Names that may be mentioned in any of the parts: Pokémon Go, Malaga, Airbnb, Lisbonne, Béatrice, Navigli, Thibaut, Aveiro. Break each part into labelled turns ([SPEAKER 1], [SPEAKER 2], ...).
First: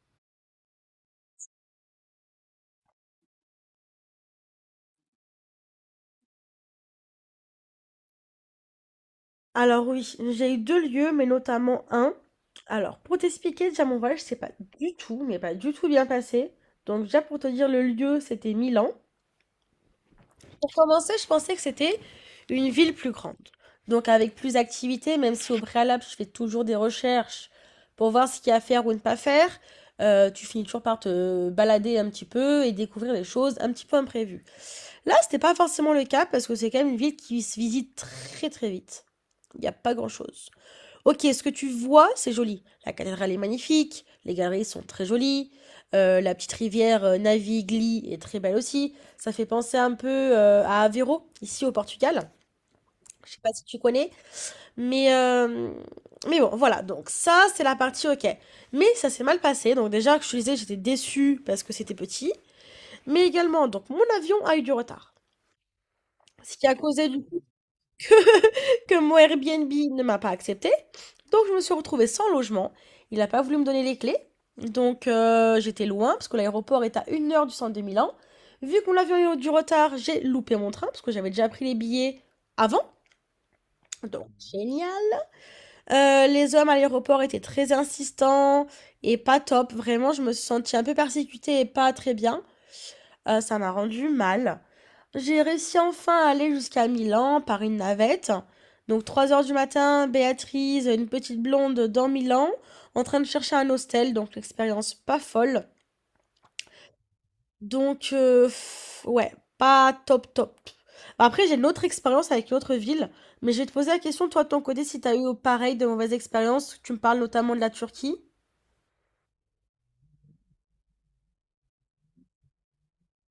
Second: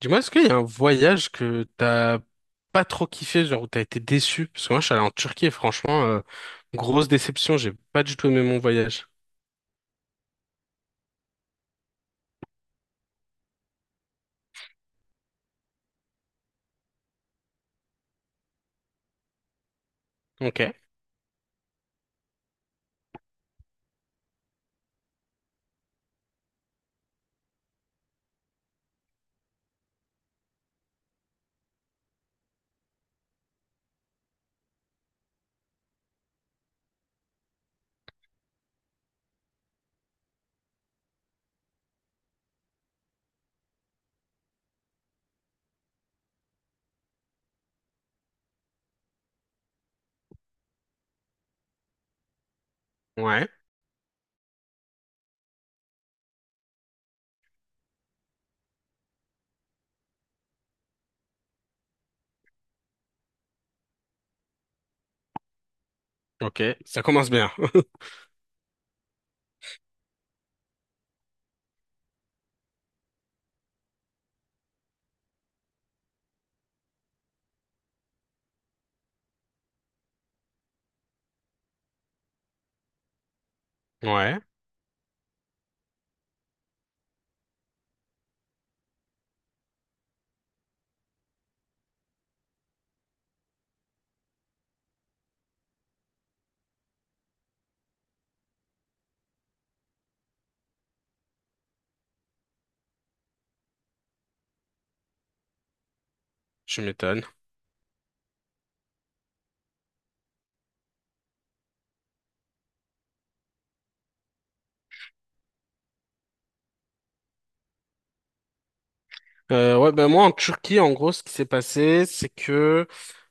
[SPEAKER 1] Dis-moi, est-ce qu'il y a un voyage que t'as pas trop kiffé, genre où t'as été déçu? Parce que moi, je suis allé en Turquie et franchement, grosse déception, j'ai pas du tout aimé mon voyage.
[SPEAKER 2] Alors oui, j'ai eu 2 lieux, mais notamment un. Alors, pour t'expliquer, déjà mon voyage, c'est pas du tout, mais pas du tout bien passé. Donc déjà pour te dire le lieu, c'était Milan.
[SPEAKER 1] Ok.
[SPEAKER 2] Pour commencer, je pensais que c'était une ville plus grande. Donc avec plus d'activités, même si au préalable, je fais toujours des recherches pour voir ce qu'il y a à faire ou ne pas faire, tu finis toujours par te balader un petit peu et découvrir des choses un petit peu imprévues. Là, c'était pas forcément le cas parce que c'est quand même une ville qui se visite très très vite. Il n'y a pas grand-chose. OK, ce que tu vois, c'est joli. La cathédrale est magnifique, les galeries sont très jolies, la petite rivière Navigli est très belle aussi. Ça fait penser un peu à Aveiro, ici au Portugal. Je sais
[SPEAKER 1] Ouais.
[SPEAKER 2] pas si tu connais, mais, euh, mais bon, voilà. Donc ça, c'est la partie OK. Mais ça s'est mal passé. Donc déjà, que je te disais, j'étais déçue parce que c'était petit. Mais également, donc mon avion a eu du retard. Ce
[SPEAKER 1] Ok.
[SPEAKER 2] qui a
[SPEAKER 1] Ça
[SPEAKER 2] causé du
[SPEAKER 1] commence bien.
[SPEAKER 2] que mon Airbnb ne m'a pas accepté. Donc je me suis retrouvée sans logement. Il n'a pas voulu me donner les clés. Donc j'étais loin parce que l'aéroport est à 1 heure du centre de Milan. Vu qu'on mon eu du retard, j'ai loupé mon train parce que j'avais déjà pris les billets avant. Donc
[SPEAKER 1] Ouais.
[SPEAKER 2] génial. Les hommes à l'aéroport étaient très insistants et pas top. Vraiment, je me suis sentie un peu persécutée et pas très bien. Ça m'a rendu mal. J'ai réussi enfin à aller jusqu'à Milan par une navette. Donc 3 heures du matin, Béatrice, une petite blonde dans Milan, en train de chercher un hostel, donc l'expérience pas folle.
[SPEAKER 1] Je m'étonne.
[SPEAKER 2] Donc heu, ouais, pas top top. Après j'ai une autre expérience avec une autre ville, mais je vais te poser la question toi de ton côté si t'as eu pareil de mauvaises expériences. Tu me parles notamment de la Turquie.
[SPEAKER 1] Ouais, ben moi, en Turquie, en gros, ce qui s'est passé, c'est que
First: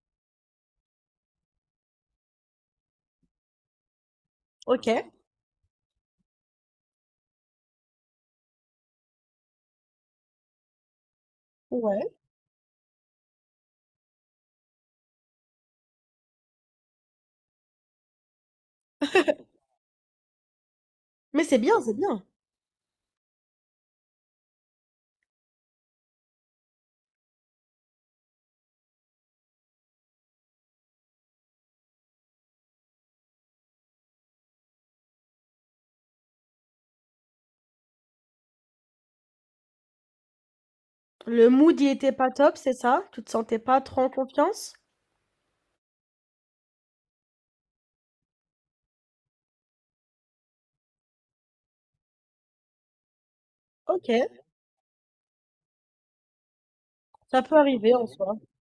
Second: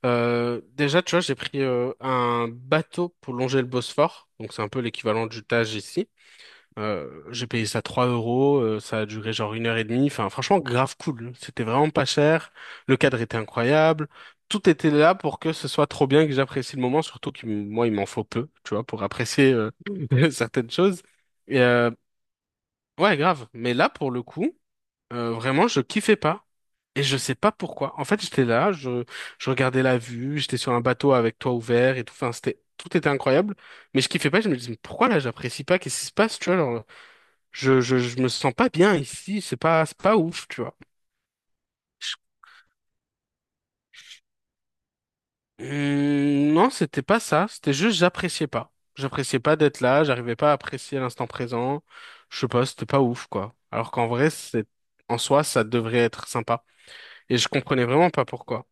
[SPEAKER 1] déjà, tu vois, j'ai pris un bateau pour longer le Bosphore. Donc, c'est un peu
[SPEAKER 2] OK,
[SPEAKER 1] l'équivalent du Tage ici. J'ai payé ça 3 euros, ça a duré genre une heure et demie. Enfin, franchement, grave cool. C'était vraiment pas
[SPEAKER 2] ouais.
[SPEAKER 1] cher. Le cadre était incroyable. Tout était là pour que ce soit trop bien et que j'apprécie le moment, surtout que moi, il m'en faut peu, tu vois, pour apprécier certaines choses.
[SPEAKER 2] Mais c'est
[SPEAKER 1] Et
[SPEAKER 2] bien, c'est bien.
[SPEAKER 1] ouais, grave. Mais là, pour le coup, vraiment, je kiffais pas. Et je sais pas pourquoi. En fait, j'étais là, je regardais la vue, j'étais sur un bateau avec toit ouvert et tout. Enfin, c'était, tout était incroyable. Mais je kiffais pas, je me disais, mais pourquoi là, j'apprécie pas? Qu'est-ce qui se passe, tu vois? Genre, je me sens pas bien ici, c'est pas ouf, tu vois.
[SPEAKER 2] Le mood il était pas top, c'est ça? Tu te sentais pas trop en confiance?
[SPEAKER 1] Non, c'était pas ça, c'était juste j'appréciais pas. J'appréciais pas d'être là, j'arrivais pas à apprécier l'instant présent. Je sais pas, c'était pas ouf, quoi. Alors qu'en
[SPEAKER 2] OK,
[SPEAKER 1] vrai, c'est, en soi, ça devrait être sympa. Et
[SPEAKER 2] ça
[SPEAKER 1] je
[SPEAKER 2] peut
[SPEAKER 1] comprenais
[SPEAKER 2] arriver en
[SPEAKER 1] vraiment pas
[SPEAKER 2] soi.
[SPEAKER 1] pourquoi.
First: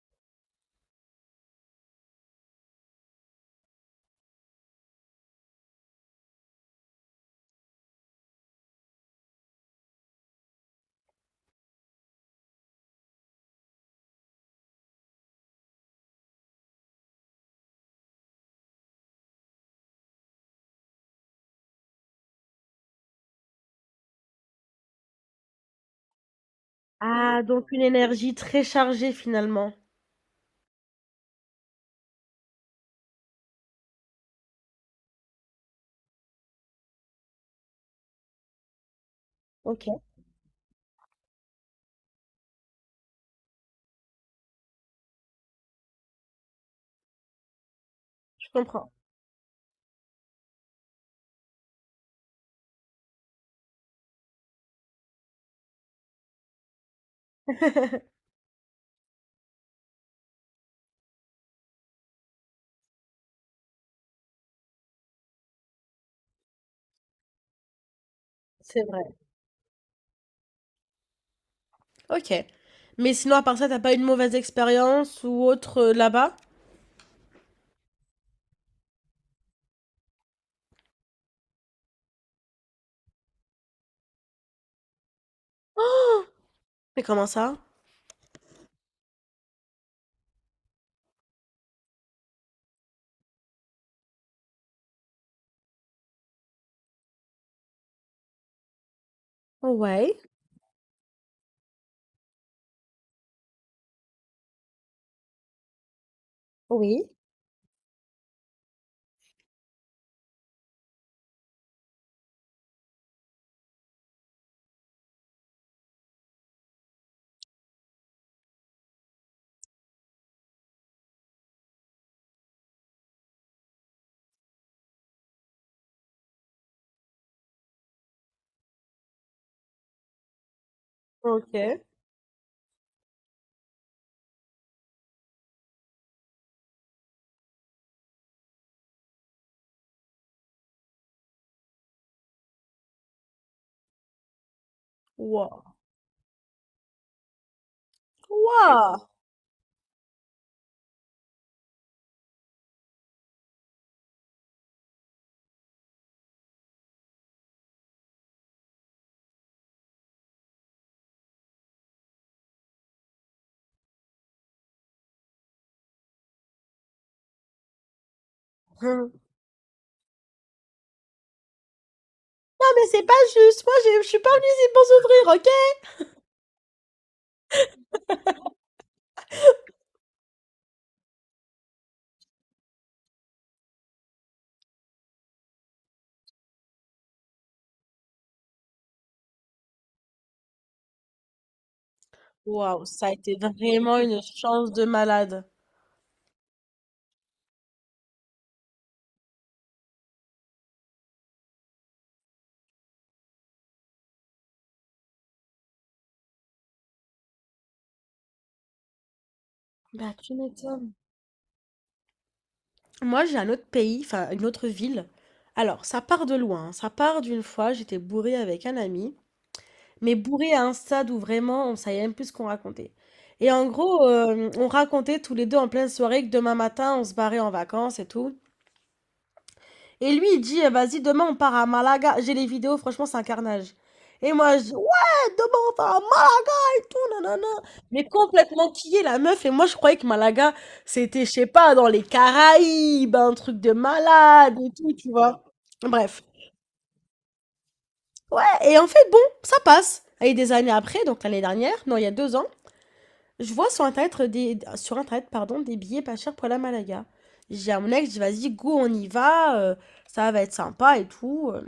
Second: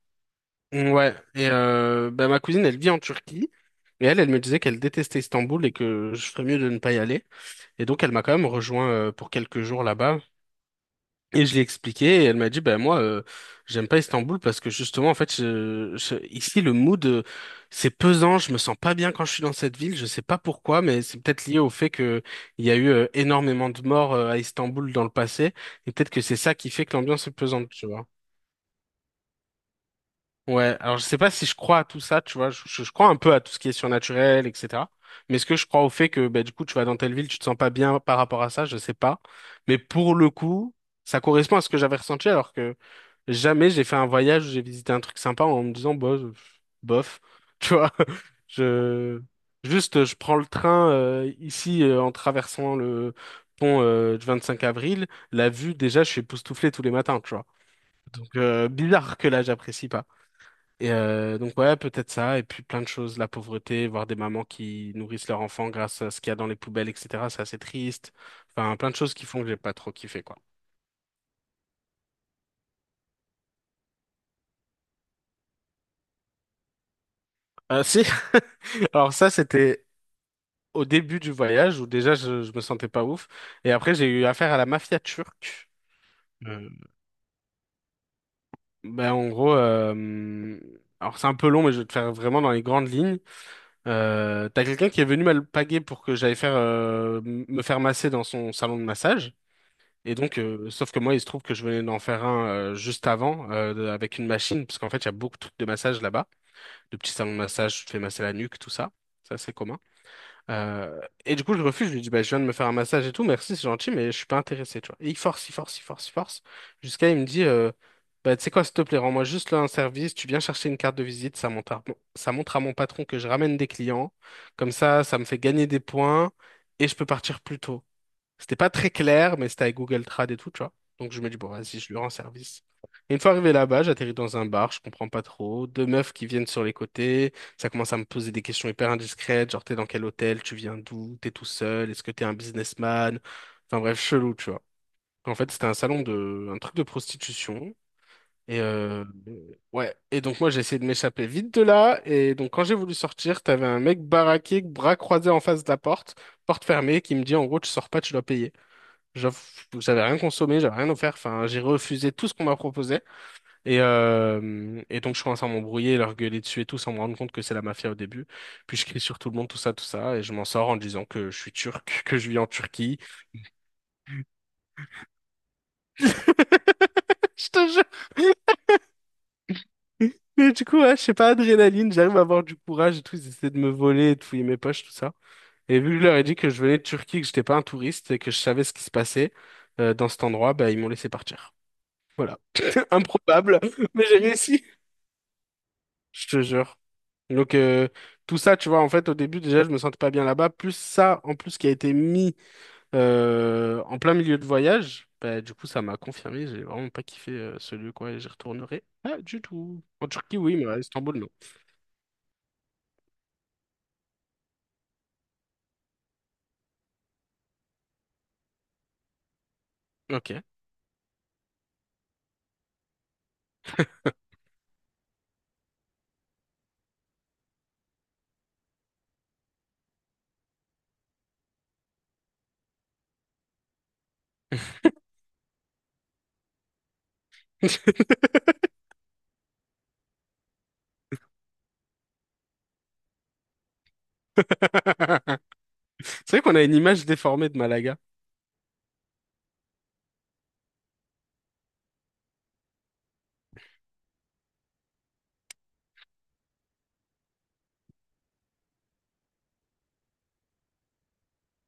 [SPEAKER 1] Mmh, ouais, et bah, ma cousine, elle vit en Turquie, mais elle me disait qu'elle détestait Istanbul et que je ferais mieux de ne pas y aller. Et donc, elle m'a quand même rejoint pour quelques jours là-bas. Et je l'ai expliqué et elle m'a dit, ben moi, j'aime pas Istanbul parce que justement, en fait, ici, le mood, c'est pesant, je me sens pas bien quand je suis dans cette ville, je sais pas pourquoi, mais c'est peut-être lié au fait que il y a eu énormément de morts à Istanbul dans le passé, et peut-être que c'est ça qui fait que l'ambiance est
[SPEAKER 2] Ah,
[SPEAKER 1] pesante,
[SPEAKER 2] donc une
[SPEAKER 1] tu vois.
[SPEAKER 2] énergie très chargée finalement.
[SPEAKER 1] Ouais, alors je sais pas si je crois à tout ça, tu vois, je crois un peu à tout ce qui est surnaturel, etc. Mais est-ce que je crois au fait que, ben, du coup, tu vas dans telle ville, tu te sens pas bien par rapport à ça, je sais pas. Mais
[SPEAKER 2] OK,
[SPEAKER 1] pour le coup, ça correspond à ce que j'avais ressenti alors que jamais j'ai fait un voyage où j'ai visité un truc sympa en me disant, bah, bof, tu vois.
[SPEAKER 2] je comprends,
[SPEAKER 1] Je... Juste, je prends le train ici en traversant le pont du 5 avril. La vue, déjà, je suis époustouflé tous les matins, tu vois. Donc, bizarre que là, j'apprécie pas. Et donc, ouais, peut-être ça. Et puis, plein de choses, la pauvreté, voir des mamans qui nourrissent leurs enfants grâce à ce qu'il y a dans les poubelles, etc. C'est assez triste. Enfin,
[SPEAKER 2] c'est
[SPEAKER 1] plein de
[SPEAKER 2] vrai.
[SPEAKER 1] choses qui font que j'ai pas trop kiffé, quoi.
[SPEAKER 2] OK. Mais sinon à part ça, t'as pas une mauvaise expérience ou autre, là-bas?
[SPEAKER 1] Si, alors ça, c'était au début du voyage où déjà je me sentais pas ouf. Et après, j'ai eu affaire à la mafia turque. Euh,
[SPEAKER 2] Mais comment ça?
[SPEAKER 1] ben, en gros, alors c'est un peu long, mais je vais te faire vraiment dans les grandes lignes. T'as quelqu'un qui est venu m'alpaguer pour que j'aille faire me faire masser dans son salon de massage. Et
[SPEAKER 2] Ouais,
[SPEAKER 1] donc, sauf que moi, il se trouve que je venais d'en faire un juste avant avec une machine, parce qu'en fait, il y a beaucoup de trucs de massage là-bas, de
[SPEAKER 2] oui.
[SPEAKER 1] petits salons de massage, tu te fais masser la nuque, tout ça. Ça, c'est commun. Et du coup, je refuse. Je lui dis, bah, je viens de me faire un massage et tout, merci, c'est gentil, mais je suis pas intéressé, tu vois. Et il force, il force, il force, il force. Jusqu'à, il me dit, bah, tu sais quoi, s'il te plaît, rends-moi juste là un service, tu viens chercher une carte de visite, ça montre à mon patron que je ramène des clients. Comme ça me fait gagner des points et je peux partir plus tôt. C'était pas très clair, mais c'était avec Google Trad et tout, tu vois. Donc je me dis, bon, vas-y,
[SPEAKER 2] OK.
[SPEAKER 1] je lui rends service. Et une fois arrivé là-bas, j'atterris dans un bar, je comprends pas trop. Deux meufs qui viennent sur les côtés, ça commence à me poser des questions hyper indiscrètes, genre t'es dans quel hôtel, tu viens d'où, t'es tout seul, est-ce que t'es un businessman? Enfin bref, chelou, tu vois. En fait,
[SPEAKER 2] Waouh!
[SPEAKER 1] c'était un truc de prostitution. Et
[SPEAKER 2] Waouh!
[SPEAKER 1] ouais. Et donc moi, j'ai essayé de m'échapper vite de là. Et donc quand j'ai voulu sortir, t'avais un mec baraqué, bras croisés en face de la porte, porte fermée, qui me dit en gros, tu sors pas, tu dois payer. J'avoue que j'avais rien consommé, j'avais rien offert. Enfin, j'ai refusé tout ce qu'on m'a proposé. Et donc, je commence à m'embrouiller, leur gueuler dessus et tout, sans me rendre compte que c'est la mafia au début. Puis, je crie sur tout le monde, tout ça, tout ça. Et je m'en sors en disant que je suis turc, que je vis en
[SPEAKER 2] Non mais
[SPEAKER 1] Turquie.
[SPEAKER 2] c'est pas juste, moi j'ai je suis pas venue ici pour souffrir, OK?
[SPEAKER 1] Je te jure. Mais du coup, ouais, je sais pas, adrénaline, j'arrive à avoir du courage et tout. Ils essaient de me voler, et de fouiller mes poches, tout ça. Et vu que je leur ai dit que je venais de Turquie, que j'étais pas un touriste et que je savais ce qui se passait dans cet endroit, bah, ils m'ont laissé partir. Voilà.
[SPEAKER 2] Waouh, ça a été
[SPEAKER 1] Improbable,
[SPEAKER 2] vraiment
[SPEAKER 1] mais j'ai
[SPEAKER 2] une
[SPEAKER 1] réussi.
[SPEAKER 2] chance de malade.
[SPEAKER 1] Je te jure. Donc, tout ça, tu vois, en fait, au début, déjà, je me sentais pas bien là-bas. Plus ça, en plus, qui a été mis en plein milieu de voyage, bah, du coup, ça m'a confirmé. J'ai vraiment pas kiffé ce lieu, quoi, et j'y retournerai pas du tout. En
[SPEAKER 2] Bah, tu
[SPEAKER 1] Turquie, oui, mais à
[SPEAKER 2] m'étonnes.
[SPEAKER 1] Istanbul, non.
[SPEAKER 2] Moi, j'ai un autre pays, enfin une autre ville. Alors, ça part de loin. Hein. Ça part d'une fois, j'étais bourrée avec un ami, mais
[SPEAKER 1] Ok.
[SPEAKER 2] bourrée à un stade où vraiment on savait même plus ce qu'on racontait. Et en gros, on racontait tous les deux en pleine soirée que demain matin, on se barrait en vacances et tout. Et lui, il dit, eh, vas-y, demain on part à Malaga. J'ai les vidéos, franchement, c'est un carnage. Et moi, je dis, ouais, demain on part à Malaga tout, nanana. Mais complètement est la meuf. Et moi, je croyais que Malaga, c'était, je sais pas, dans les Caraïbes, un truc de malade et tout, tu vois. Bref.
[SPEAKER 1] C'est vrai qu'on a une image déformée de Malaga.
[SPEAKER 2] Ouais, et en fait, bon, ça passe. Et des années après, donc l'année dernière, non, il y a 2 ans, je vois sur Internet des, sur Internet, pardon, des billets pas chers pour la Malaga. J'ai à mon ex, je dis, vas-y, go, on y va, ça va être sympa et tout.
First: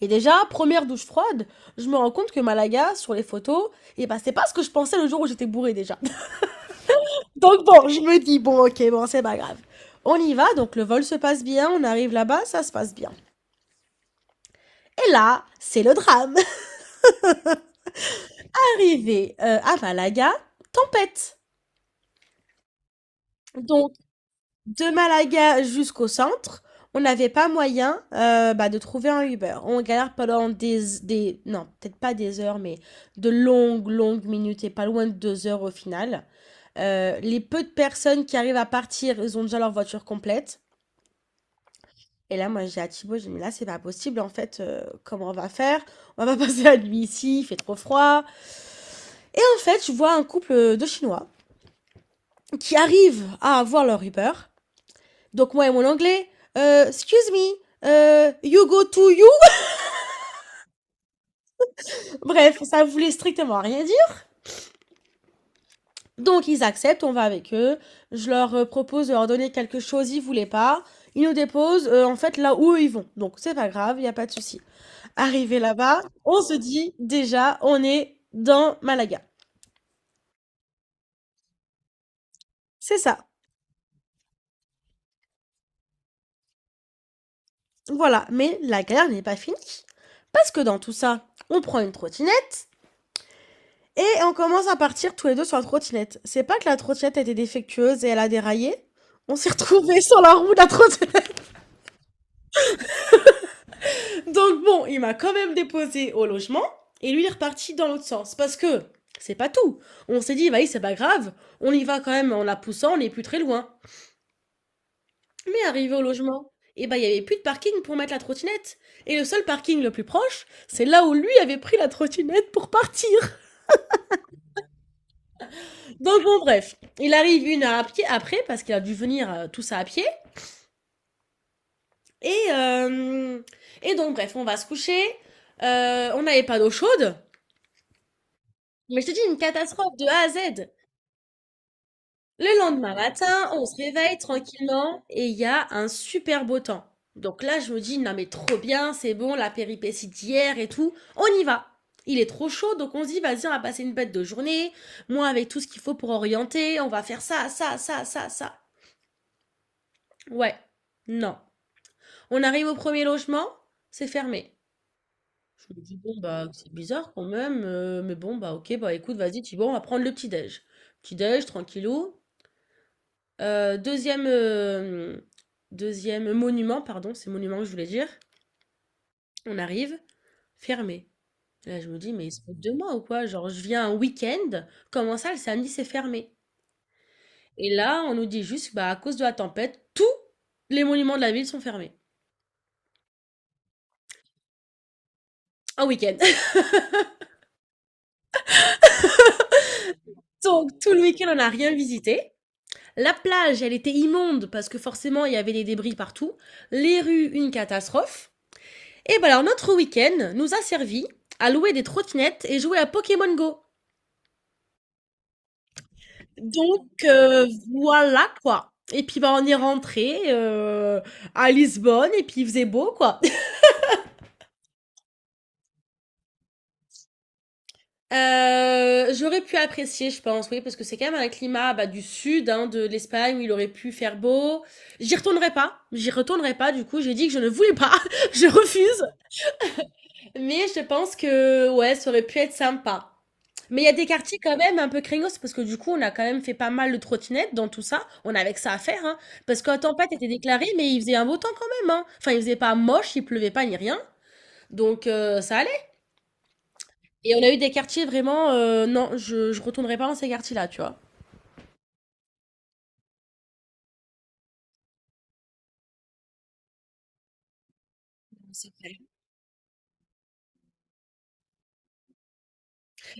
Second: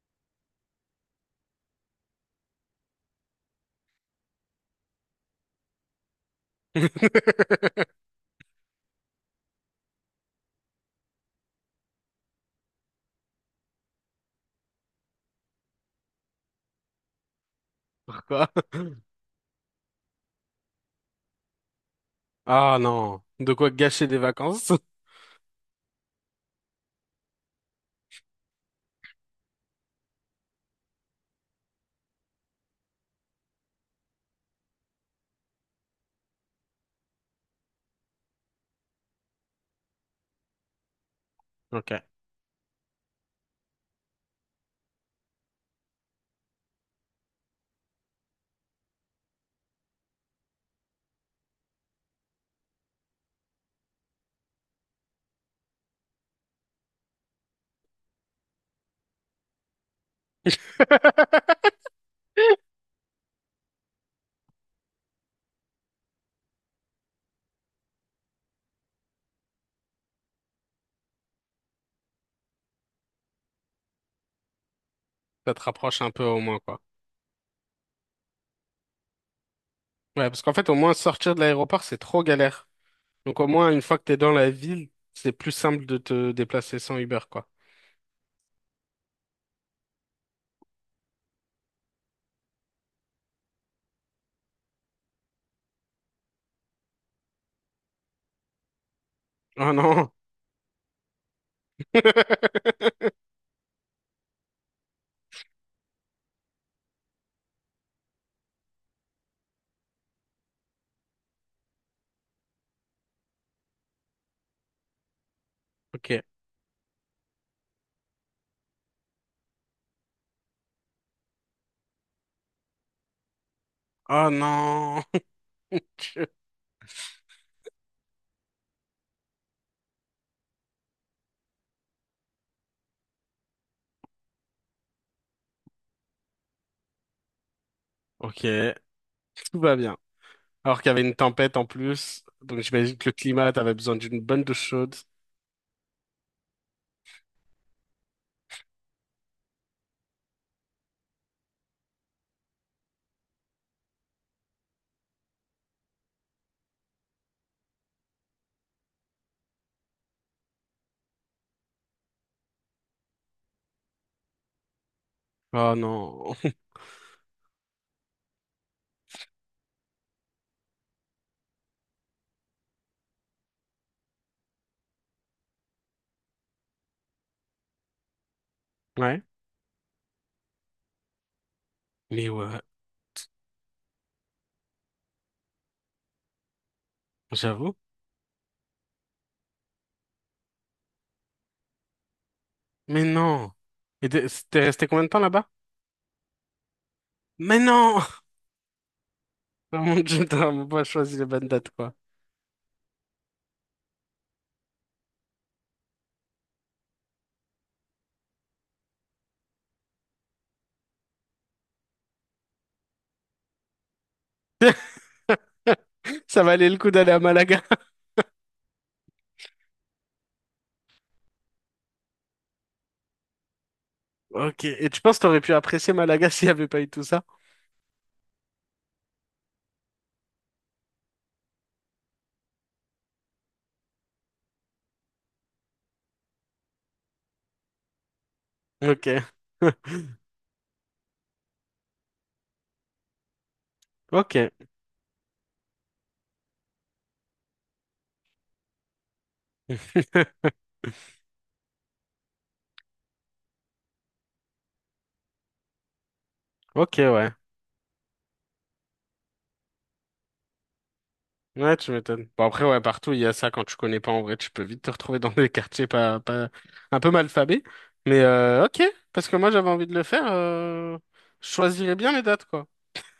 [SPEAKER 2] Et déjà, première douche froide, je me rends compte que Malaga, sur les photos, et ben c'est pas ce que je pensais le jour où j'étais bourrée déjà. Donc bon, je me dis, bon, ok, bon, c'est pas grave. On y va, donc le vol se passe bien, on arrive là-bas, ça se passe bien. Et là, c'est le drame.
[SPEAKER 1] Pourquoi?
[SPEAKER 2] Arrivé à Malaga, tempête.
[SPEAKER 1] Ah non, de quoi
[SPEAKER 2] Donc,
[SPEAKER 1] gâcher des vacances?
[SPEAKER 2] de Malaga jusqu'au centre, on n'avait pas moyen bah, de trouver un Uber. On galère pendant des non, peut-être pas des heures, mais de longues, longues minutes et pas loin de 2 heures au final. Les peu de personnes qui arrivent à partir, ils ont déjà leur voiture complète.
[SPEAKER 1] Ok.
[SPEAKER 2] Et là, moi, j'ai à Thibaut, j'ai dit, mais là, c'est pas possible, en fait, comment on va faire? On va passer la nuit ici, il fait trop froid. Et en fait, je vois un couple de Chinois qui arrivent à avoir leur Uber. Donc, moi et mon anglais, excuse me, you go to you. Bref, ça voulait strictement rien dire. Donc, ils acceptent, on va avec eux. Je leur propose de leur donner quelque chose, ils voulaient pas. Ils nous déposent, en fait, là où eux, ils vont. Donc, c'est pas grave, il n'y a pas de souci.
[SPEAKER 1] Ça
[SPEAKER 2] Arrivé
[SPEAKER 1] te
[SPEAKER 2] là-bas,
[SPEAKER 1] rapproche un peu au
[SPEAKER 2] on se
[SPEAKER 1] moins, quoi.
[SPEAKER 2] dit déjà, on est dans Malaga.
[SPEAKER 1] Ouais, parce qu'en fait, au moins, sortir de l'aéroport, c'est trop galère.
[SPEAKER 2] C'est ça.
[SPEAKER 1] Donc, au moins, une fois que t'es dans la ville, c'est plus simple de te déplacer sans Uber, quoi.
[SPEAKER 2] Voilà. Mais la galère n'est pas finie. Parce que dans tout ça, on prend une trottinette et on commence à partir tous les deux sur la trottinette. C'est pas que la trottinette était défectueuse et elle a déraillé. On s'est
[SPEAKER 1] Oh
[SPEAKER 2] retrouvés
[SPEAKER 1] non!
[SPEAKER 2] sur la roue de la trottinette. Donc bon, il m'a quand même déposé au logement et lui il est reparti dans l'autre sens. Parce que c'est pas tout. On s'est dit, bah oui, c'est pas grave. On y va quand même en la poussant, on n'est plus très loin. Mais arrivé au
[SPEAKER 1] Ok.
[SPEAKER 2] logement, eh ben, il y avait plus de parking pour mettre la trottinette. Et le seul parking le plus proche, c'est là où lui avait pris la trottinette pour partir.
[SPEAKER 1] Oh non!
[SPEAKER 2] Donc bon, bref, il arrive 1 heure à pied après, parce qu'il a dû venir tout ça à pied. Et, euh, et donc, bref, on va se coucher. On n'avait pas d'eau chaude.
[SPEAKER 1] Ok,
[SPEAKER 2] Mais je te dis, une
[SPEAKER 1] tout va
[SPEAKER 2] catastrophe
[SPEAKER 1] bien.
[SPEAKER 2] de A à Z.
[SPEAKER 1] Alors qu'il y avait une tempête en plus,
[SPEAKER 2] Le
[SPEAKER 1] donc
[SPEAKER 2] lendemain
[SPEAKER 1] j'imagine que le
[SPEAKER 2] matin,
[SPEAKER 1] climat,
[SPEAKER 2] on
[SPEAKER 1] t'avais
[SPEAKER 2] se
[SPEAKER 1] besoin
[SPEAKER 2] réveille
[SPEAKER 1] d'une bonne douche chaude.
[SPEAKER 2] tranquillement et il y a un super beau temps. Donc là, je me dis, non mais trop bien, c'est bon, la péripétie d'hier et tout, on y va. Il est trop chaud, donc on se dit, vas-y, on va passer une bête de journée. Moi, avec tout ce qu'il faut pour orienter, on va faire ça, ça, ça, ça, ça. Ouais, non. On arrive au premier logement, c'est fermé.
[SPEAKER 1] Oh
[SPEAKER 2] Je me dis, bon,
[SPEAKER 1] non!
[SPEAKER 2] bah, c'est bizarre quand même, mais bon, bah, ok, bah, écoute, vas-y, tu bon, on va prendre le petit-déj. Petit-déj, tranquillou. Deuxième hem, monument, pardon, c'est monument que je voulais dire.
[SPEAKER 1] Ouais.
[SPEAKER 2] On arrive, fermé. Là, je me dis: «Mais
[SPEAKER 1] Mais
[SPEAKER 2] ils se foutent
[SPEAKER 1] ouais,
[SPEAKER 2] de moi ou quoi? Genre, je viens un week-end, comment ça le samedi c'est fermé?» Et
[SPEAKER 1] j'avoue.
[SPEAKER 2] là, on nous dit juste: «Bah, à cause de la tempête, tous les monuments de la ville sont fermés,
[SPEAKER 1] Mais non! Et t'es resté combien de temps là-bas?
[SPEAKER 2] un week-end».
[SPEAKER 1] Mais non! Oh mon dieu, t'as vraiment
[SPEAKER 2] Donc
[SPEAKER 1] pas
[SPEAKER 2] tout le
[SPEAKER 1] choisi les
[SPEAKER 2] week-end, on
[SPEAKER 1] bonnes
[SPEAKER 2] n'a
[SPEAKER 1] dates,
[SPEAKER 2] rien
[SPEAKER 1] quoi.
[SPEAKER 2] visité. La plage, elle était immonde parce que forcément, il y avait des débris partout. Les rues, une catastrophe et bah, alors notre week-end nous a servi à louer des trottinettes et jouer à Pokémon Go.
[SPEAKER 1] Ça valait le
[SPEAKER 2] Donc
[SPEAKER 1] coup d'aller à
[SPEAKER 2] heu,
[SPEAKER 1] Malaga.
[SPEAKER 2] voilà quoi et puis, bah, on est rentré à Lisbonne et puis il faisait beau quoi.
[SPEAKER 1] Ok. Et tu penses que t'aurais pu apprécier Malaga s'il n'y avait pas eu tout ça?
[SPEAKER 2] J'aurais pu apprécier je pense, oui, parce que c'est quand même un climat, bah, du sud, hein, de l'Espagne où il aurait pu faire beau. J'y retournerai pas du coup, j'ai dit que je ne voulais pas, je
[SPEAKER 1] Ok.
[SPEAKER 2] refuse. Mais je pense que, ouais, ça aurait pu être sympa. Mais il y a des
[SPEAKER 1] Ok.
[SPEAKER 2] quartiers quand même un peu craignos parce que du coup, on a quand même fait pas mal de trottinettes dans tout ça. On avait que ça à faire, hein. Parce qu'en tempête était déclaré, mais il faisait un beau temps quand même, hein. Enfin, il faisait pas moche, il pleuvait pas ni rien. Donc, ça allait.
[SPEAKER 1] Ok, ouais.
[SPEAKER 2] Et on a eu des quartiers vraiment, non, je retournerai pas dans ces quartiers-là, tu vois.
[SPEAKER 1] Ouais, tu m'étonnes. Bon, après, ouais, partout, il y a ça. Quand tu connais pas, en vrai, tu peux vite te retrouver dans des quartiers pas, pas, un peu malfabés. Mais, ok. Parce que moi, j'avais envie de le faire. Je choisirais bien les dates, quoi.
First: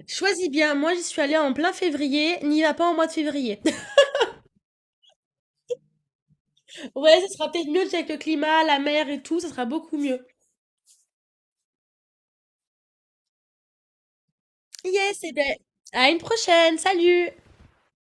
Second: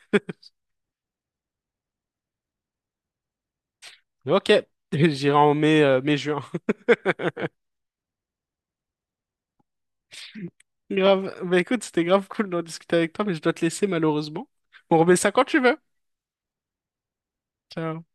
[SPEAKER 2] Choisis bien. Moi, j'y suis allée en plein février. N'y va pas en mois de février.
[SPEAKER 1] Ok. J'irai en mai, mai-juin.
[SPEAKER 2] Ouais, ça sera peut-être mieux avec le climat, la mer et tout. Ça sera beaucoup mieux.
[SPEAKER 1] Grave. Bah, écoute, c'était grave cool d'en discuter avec toi, mais je dois te laisser, malheureusement. On remet
[SPEAKER 2] Yes,
[SPEAKER 1] ça
[SPEAKER 2] et
[SPEAKER 1] quand
[SPEAKER 2] ben,
[SPEAKER 1] tu veux.
[SPEAKER 2] à une prochaine. Salut!
[SPEAKER 1] Ciao.